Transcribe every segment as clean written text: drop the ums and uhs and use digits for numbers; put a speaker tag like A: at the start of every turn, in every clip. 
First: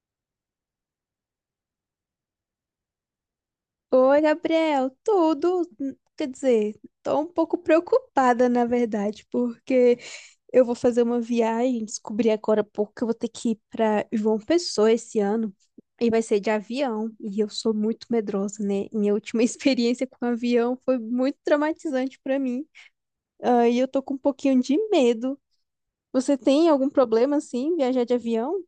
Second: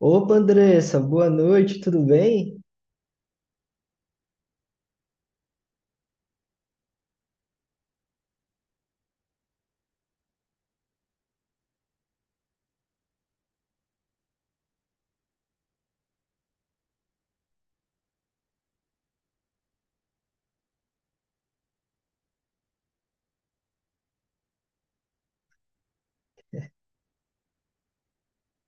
A: Opa, Andressa, boa noite, tudo bem?
B: Oi, Gabriel, tudo? Quer dizer, tô um pouco preocupada, na verdade, porque eu vou fazer uma viagem, descobri agora há pouco que eu vou ter que ir para João Pessoa esse ano, e vai ser de avião, e eu sou muito medrosa, né? Minha última experiência com avião foi muito traumatizante para mim, e eu tô com um pouquinho de medo. Você tem algum problema, assim, em viajar de avião?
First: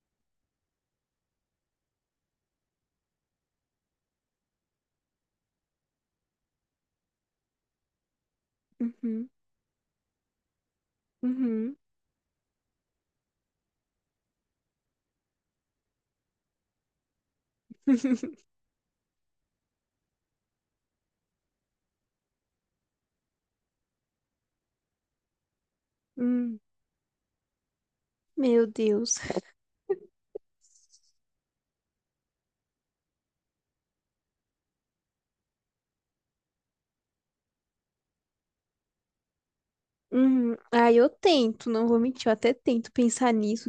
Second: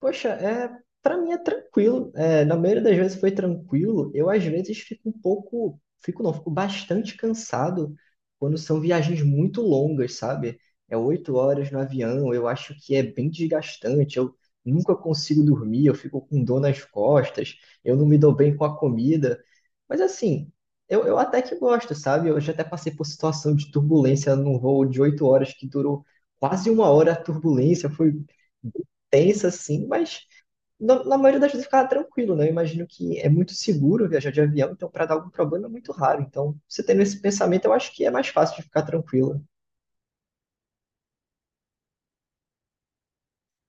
A: Poxa, é, para mim é tranquilo. É, na maioria das vezes foi tranquilo. Eu às vezes fico um pouco, fico não, fico bastante cansado quando são viagens
B: Uhum,
A: muito longas, sabe? É oito horas
B: uhum,
A: no avião, eu acho que é bem desgastante. Eu nunca consigo dormir, eu fico com dor nas costas, eu não me dou bem com a comida. Mas assim, eu até que gosto, sabe? Eu já até passei por situação de turbulência num voo de 8 horas que durou
B: hum,
A: quase uma hora a turbulência, foi
B: meu Deus.
A: tensa, assim, mas na maioria das vezes eu ficava tranquilo, né? Eu imagino que é muito seguro viajar de avião, então para dar algum problema é muito raro. Então, você tendo esse pensamento, eu acho que é mais fácil de ficar tranquilo.
B: Uhum. Ah, eu tento, não vou mentir, eu até tento pensar nisso.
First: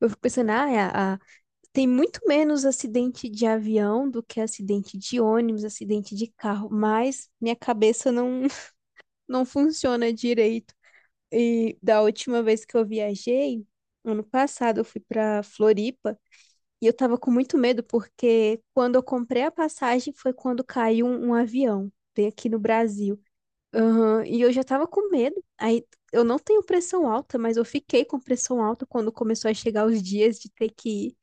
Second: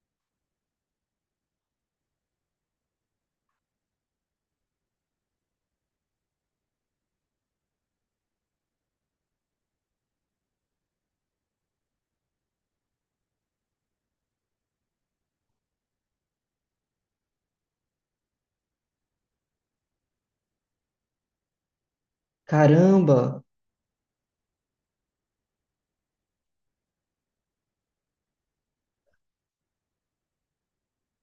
B: Eu fico pensando, ah, tem muito menos acidente de avião do que acidente de ônibus, acidente de carro, mas minha cabeça não, não funciona direito. E da última vez que eu viajei, ano passado, eu fui para Floripa e eu tava com muito medo porque quando eu comprei a passagem foi quando caiu um avião, veio aqui no Brasil.
A: Caramba,
B: Aham. E eu já tava com medo. Aí eu não tenho pressão alta, mas eu fiquei com pressão alta quando começou a chegar os dias de ter que ir.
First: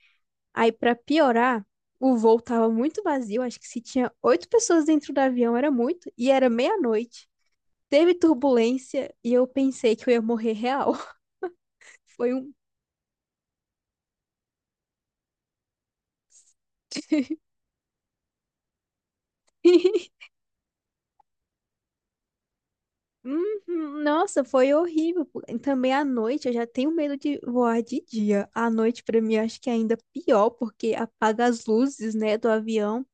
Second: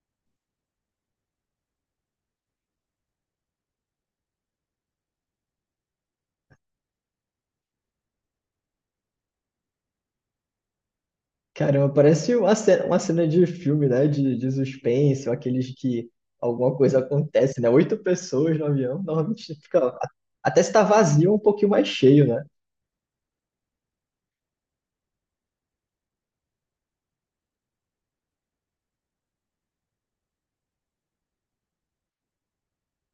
B: Aí, pra piorar, o voo tava muito vazio. Acho que se tinha oito pessoas dentro do avião era muito. E era meia-noite. Teve turbulência e eu pensei que eu ia morrer real.
A: caramba,
B: Foi
A: parece
B: um.
A: uma cena de filme, né? De suspense, ou aqueles que alguma coisa acontece, né? Oito pessoas no avião, normalmente fica. Até se tá vazio, é um pouquinho mais cheio, né?
B: Uhum. Nossa, foi horrível, pô. E também à noite eu já tenho medo de voar de dia. À noite, pra mim, acho que é ainda pior, porque apaga as luzes, né, do avião.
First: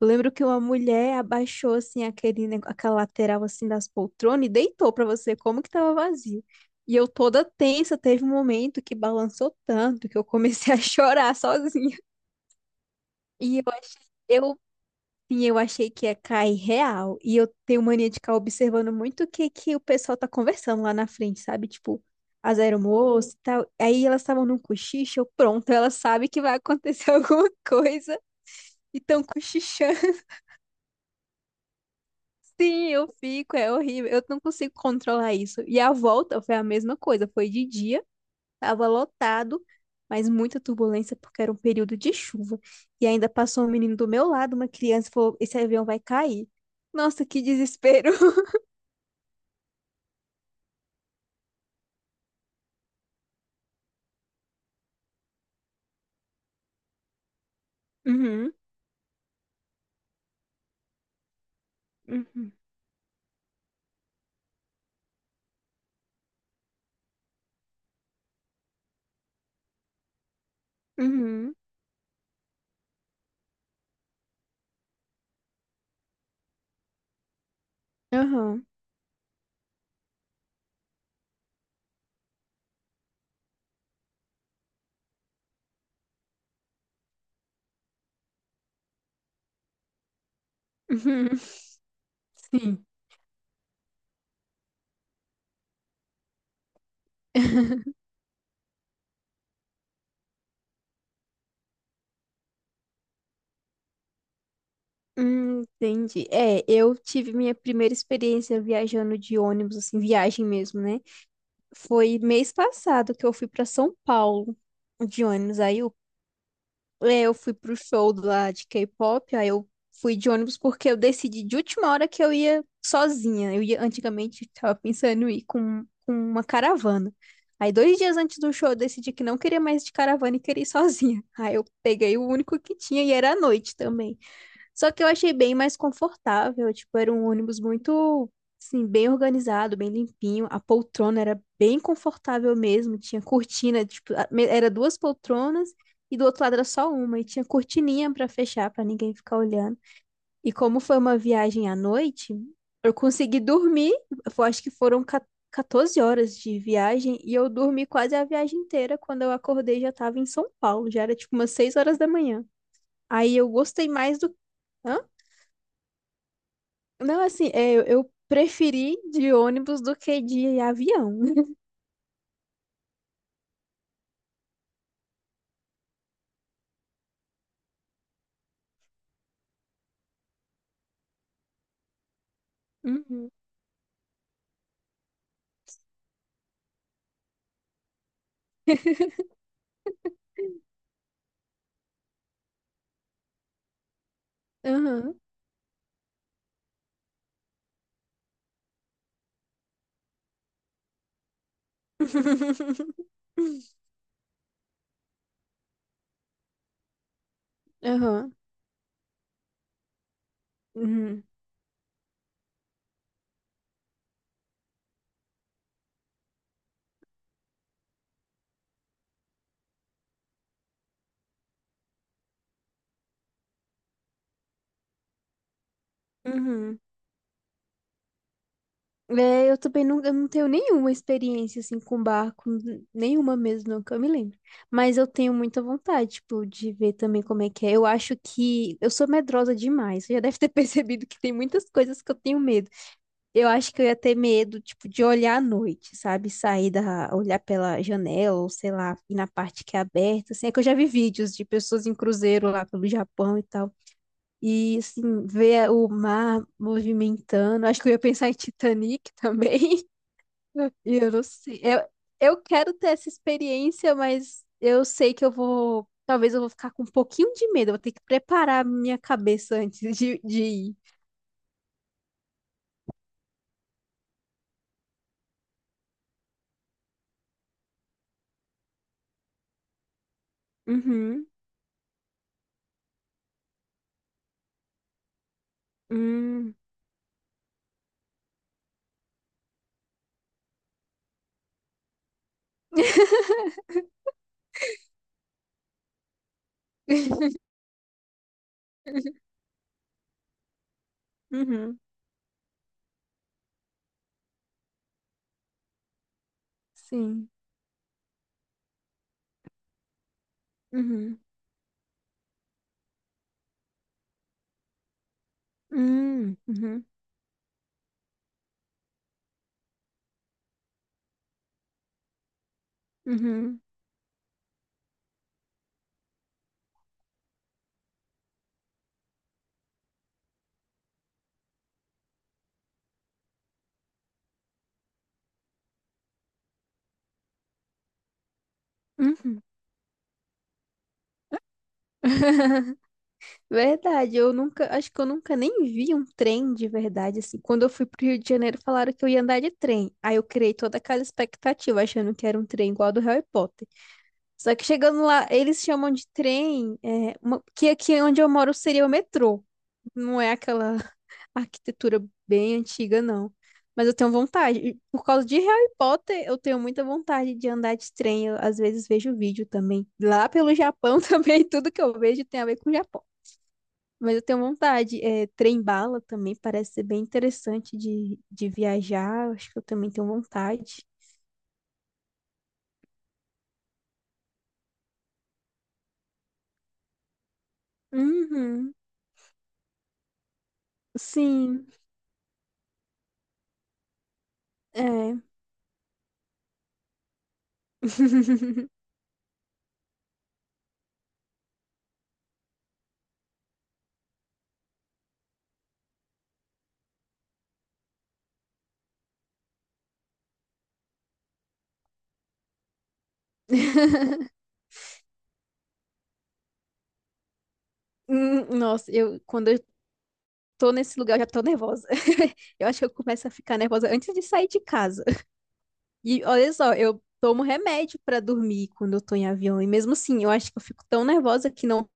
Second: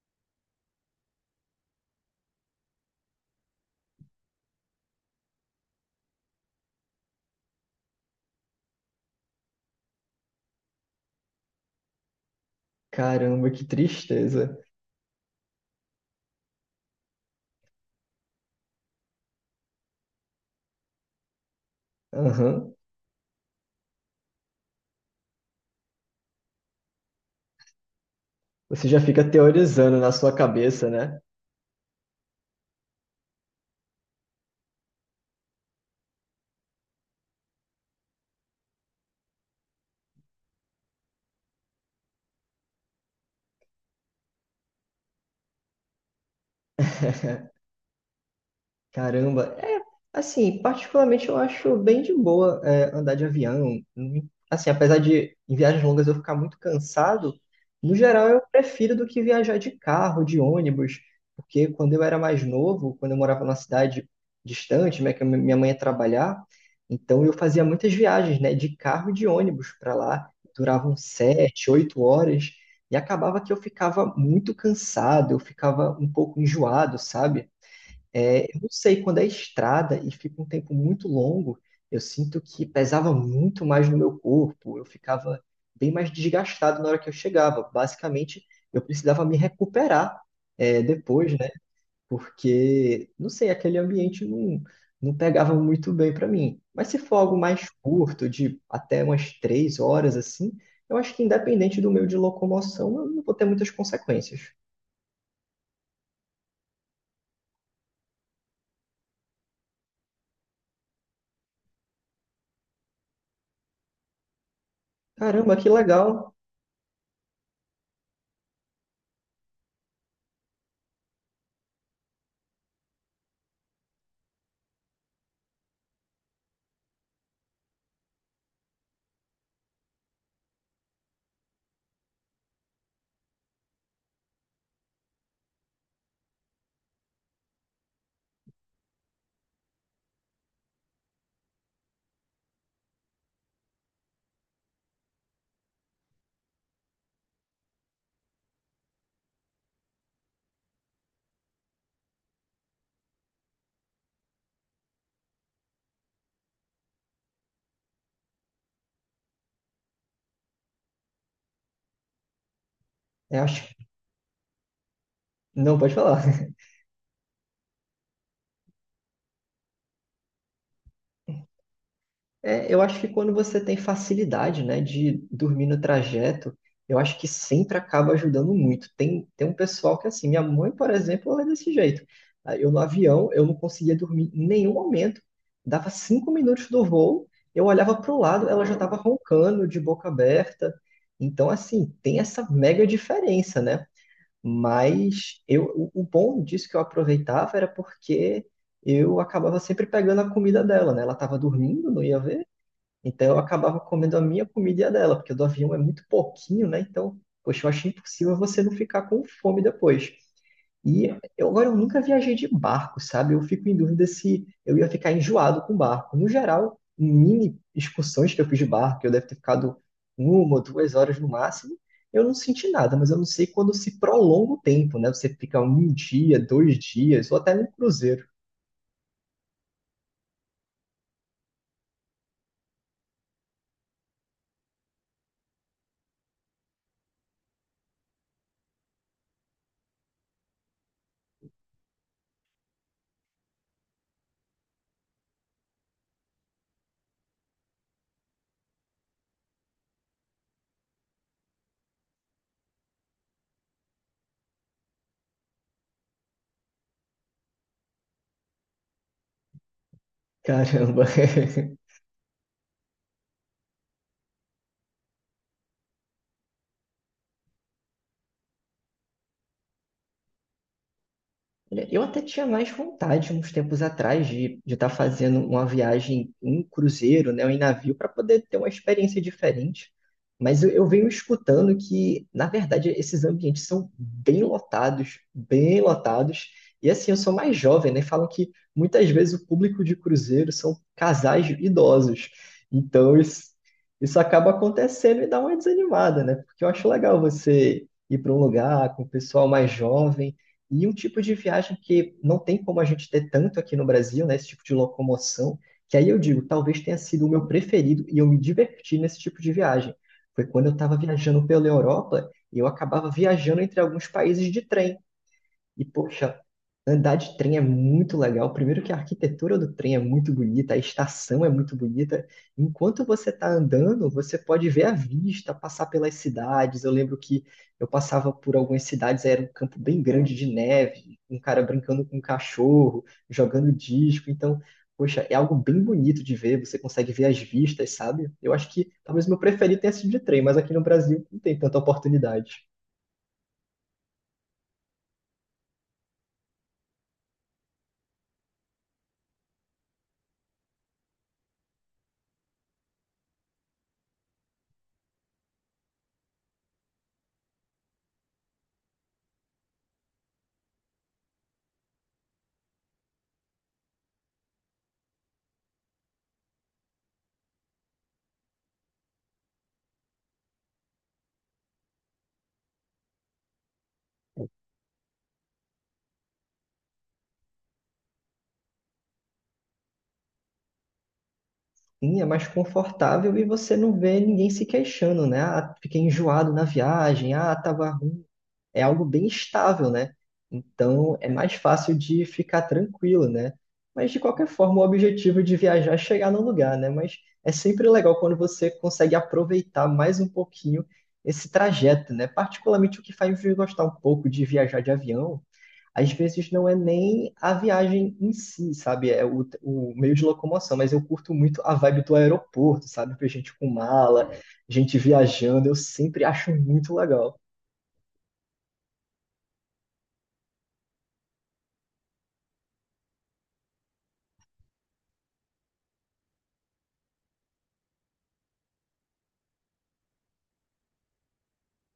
B: Eu lembro que uma mulher abaixou assim aquele, aquela lateral assim das poltronas e deitou pra você como que tava vazio. E eu toda tensa, teve um momento que balançou tanto que eu comecei a chorar sozinha.
A: Caramba,
B: E eu
A: que
B: achei,
A: tristeza.
B: eu, sim, eu achei que ia cair real. E eu tenho mania de ficar observando muito o que que o pessoal tá conversando lá na frente, sabe? Tipo, as
A: Aham.
B: aeromoças e tal. Aí elas estavam num cochicho, eu, pronto, ela sabe que vai acontecer alguma coisa
A: Você já
B: e tão
A: fica teorizando
B: cochichando.
A: na sua cabeça, né?
B: Sim, eu fico, é horrível. Eu não consigo controlar isso. E a volta foi a mesma coisa. Foi de dia, tava lotado, mas muita turbulência porque era um período de chuva. E ainda passou um menino do meu lado, uma criança, e falou: Esse avião vai cair. Nossa, que desespero.
A: Caramba, é assim, particularmente eu acho bem de boa é, andar de avião. Hum. Assim, apesar de em viagens longas eu ficar muito cansado, no geral eu
B: Uhum,
A: prefiro do que viajar de carro, de ônibus, porque quando eu era mais
B: uhum,
A: novo, quando eu morava numa cidade distante, né, que a minha mãe ia trabalhar, então eu fazia muitas viagens, né, de carro e de ônibus para lá, duravam
B: uhum,
A: 7, 8 horas, e acabava que eu ficava muito cansado, eu ficava um pouco enjoado, sabe? É, eu
B: aham,
A: não sei, quando é estrada e fica um tempo muito longo, eu sinto que pesava muito mais no meu corpo, eu ficava bem mais desgastado na hora que eu chegava. Basicamente, eu precisava me recuperar, é, depois,
B: uhum,
A: né?
B: sim.
A: Porque, não sei, aquele ambiente não, não pegava muito bem para mim. Mas se for algo mais curto, de até umas 3 horas assim, eu acho que independente do meio de locomoção, eu não vou ter muitas consequências.
B: Entendi. É, eu tive minha primeira experiência viajando de ônibus, assim, viagem mesmo, né? Foi mês passado que eu fui pra São Paulo de
A: Caramba,
B: ônibus.
A: que
B: Aí eu,
A: legal!
B: é, eu fui pro show lá de K-pop, aí eu fui de ônibus porque eu decidi de última hora que eu ia sozinha. Eu ia antigamente tava pensando em ir com uma caravana. Aí dois dias antes do show eu decidi que não queria mais de caravana e queria ir sozinha. Aí eu peguei o único que tinha e era à noite também. Só que eu achei bem mais confortável, tipo, era um ônibus muito, assim, bem organizado, bem limpinho. A poltrona era bem confortável mesmo, tinha cortina, tipo, era duas poltronas e do outro lado era só uma e tinha cortininha pra fechar pra ninguém ficar olhando. E como foi uma viagem à noite, eu consegui dormir, eu acho que foram 14 horas de viagem e eu dormi quase a viagem inteira. Quando eu acordei já tava em São Paulo, já era tipo umas 6 horas da manhã. Aí
A: Eu
B: eu
A: acho...
B: gostei mais do Hã?
A: Não, pode falar.
B: Não, assim, é, eu preferi de ônibus do que de avião.
A: É, eu acho que quando você tem facilidade, né, de dormir no trajeto, eu acho que sempre acaba ajudando muito. Tem um pessoal que, assim, minha mãe, por exemplo, ela é desse jeito. Ah, eu no avião,
B: Uhum.
A: eu não conseguia dormir em nenhum momento. Dava 5 minutos do voo, eu olhava para o lado, ela já estava roncando, de boca aberta. Então, assim, tem essa mega diferença, né?
B: Aham.
A: Mas eu, o bom disso que eu aproveitava era porque eu acabava sempre pegando a comida dela, né? Ela estava dormindo, não ia ver, então eu acabava comendo a minha comida e a dela, porque a do avião é muito pouquinho, né? Então, poxa, eu achei
B: Aham.
A: impossível você não ficar com fome depois. E
B: Uhum.
A: eu, agora eu nunca viajei de barco, sabe? Eu fico em dúvida se eu ia ficar enjoado com barco. No geral, mini excursões que eu fiz de barco, eu deve ter ficado uma ou 2 horas no máximo, eu não senti nada, mas eu não sei quando se prolonga o tempo, né? Você fica um dia, dois
B: Uhum.
A: dias, ou até num cruzeiro.
B: É, eu também não, eu não tenho nenhuma experiência assim com barco, nenhuma mesmo, não que eu me lembro. Mas eu tenho muita vontade, tipo, de ver também como é que é. Eu acho que eu sou medrosa demais. Você já deve ter percebido que tem muitas coisas que eu tenho medo. Eu acho que eu ia ter medo, tipo, de olhar à noite, sabe? Sair da, olhar pela janela, ou sei lá, ir na parte que é aberta, assim. É que eu já vi vídeos de pessoas em cruzeiro lá pelo Japão e tal. E, assim, ver o mar movimentando. Acho que eu ia pensar em Titanic também. E
A: Caramba.
B: eu não sei. Eu quero ter essa experiência, mas eu sei que eu vou. Talvez eu vou ficar com um pouquinho de medo. Eu vou ter que preparar minha cabeça antes de ir.
A: Olha, eu até tinha mais vontade uns tempos atrás de estar fazendo uma viagem em cruzeiro, né, ou em navio, para poder ter uma experiência diferente. Mas eu venho
B: Uhum.
A: escutando que, na verdade, esses ambientes são bem lotados, bem lotados.
B: Hum.
A: E assim, eu sou mais jovem, né? Falam que muitas vezes o público de cruzeiro são casais idosos. Então isso acaba acontecendo e dá uma desanimada, né? Porque eu acho legal você ir para um lugar com o pessoal mais jovem. E um tipo de viagem
B: Uhum.
A: que não tem como a gente ter tanto aqui no Brasil, né? Esse tipo de locomoção, que aí eu digo, talvez tenha sido o
B: Sim.
A: meu preferido e eu me diverti nesse tipo de viagem. Foi quando eu estava
B: Uhum.
A: viajando pela Europa e eu acabava viajando entre alguns países de trem. E, poxa,
B: Uhum.
A: andar de trem é muito legal. Primeiro que a arquitetura do trem é muito bonita, a estação é muito bonita. Enquanto você está
B: Uhum.
A: andando, você pode ver a vista, passar pelas cidades. Eu lembro que eu passava por algumas cidades, era um campo bem grande de neve, um cara brincando com um cachorro, jogando disco. Então, poxa, é algo bem bonito de ver. Você consegue ver as vistas, sabe? Eu acho que talvez meu
B: Uhum.
A: preferido tenha sido de trem, mas aqui no Brasil não tem tanta oportunidade.
B: Verdade, eu nunca, acho que eu nunca nem vi um trem de verdade, assim. Quando eu fui pro Rio de Janeiro, falaram que eu ia andar de trem. Aí eu criei toda aquela expectativa, achando que era um trem igual ao do Harry Potter. Só que chegando lá, eles chamam de trem, é, que aqui onde eu moro seria o metrô. Não é aquela arquitetura bem antiga, não. Mas eu tenho vontade. E por causa de Harry Potter, eu tenho muita vontade de andar de trem. Eu, às vezes vejo vídeo também. Lá pelo Japão também, tudo que eu vejo tem a ver com o Japão. Mas eu tenho vontade. É, trem-bala também parece ser bem interessante de viajar. Eu acho que eu também tenho vontade.
A: Sim, é mais confortável e você não vê ninguém se queixando, né? Ah, fiquei enjoado na viagem, ah, tava ruim.
B: Uhum.
A: É algo bem estável, né? Então é mais
B: Sim,
A: fácil de ficar tranquilo, né? Mas de qualquer forma, o
B: é.
A: objetivo de viajar é chegar no lugar, né? Mas é sempre legal quando você consegue aproveitar mais um pouquinho esse trajeto, né? Particularmente o que faz me gostar um pouco de viajar de avião às vezes não é nem a viagem em si, sabe? É o meio de locomoção, mas eu curto muito a vibe do aeroporto, sabe? Ver gente com mala, gente viajando, eu sempre acho muito legal.
B: Nossa, eu quando eu tô nesse lugar, eu já tô nervosa. Eu acho que eu começo a ficar nervosa antes de sair de casa. E olha só, eu tomo remédio pra dormir quando eu tô em avião. E mesmo assim, eu acho que eu fico tão nervosa que não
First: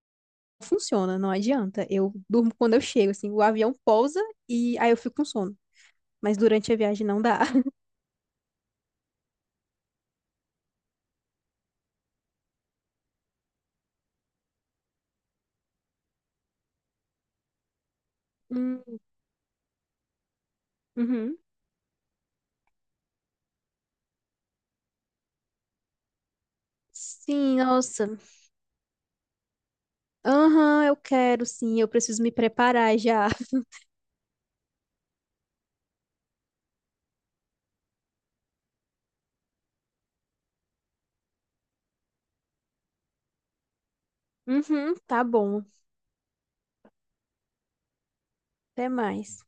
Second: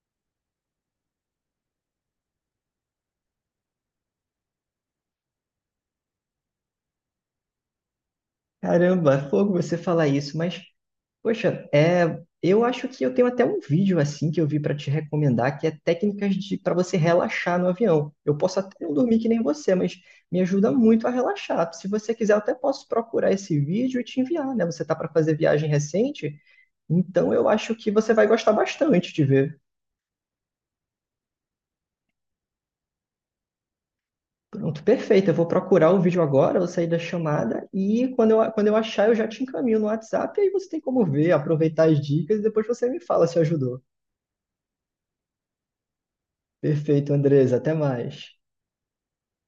B: funciona, não adianta. Eu durmo quando eu chego, assim, o avião pousa e aí eu fico com sono. Mas durante a viagem não dá.
A: Caramba, é fogo você falar isso, mas, poxa, é, eu acho que eu tenho até um vídeo assim que eu vi para te recomendar, que é técnicas de para você relaxar no avião. Eu posso até não
B: Hum,
A: dormir que nem você, mas me ajuda muito a
B: uhum.
A: relaxar. Se você quiser, eu até posso procurar esse vídeo e te enviar, né? Você tá para fazer viagem recente? Então eu
B: Sim,
A: acho que você
B: nossa.
A: vai gostar bastante de ver.
B: Aham, eu quero, sim. Eu preciso me preparar já.
A: Pronto, perfeito. Eu vou procurar o vídeo agora, vou sair da chamada e quando eu achar eu já te encaminho no WhatsApp e aí você tem como ver, aproveitar as dicas e depois você me fala se ajudou.
B: Uhum, tá bom.
A: Perfeito, Andresa. Até mais.
B: Até mais.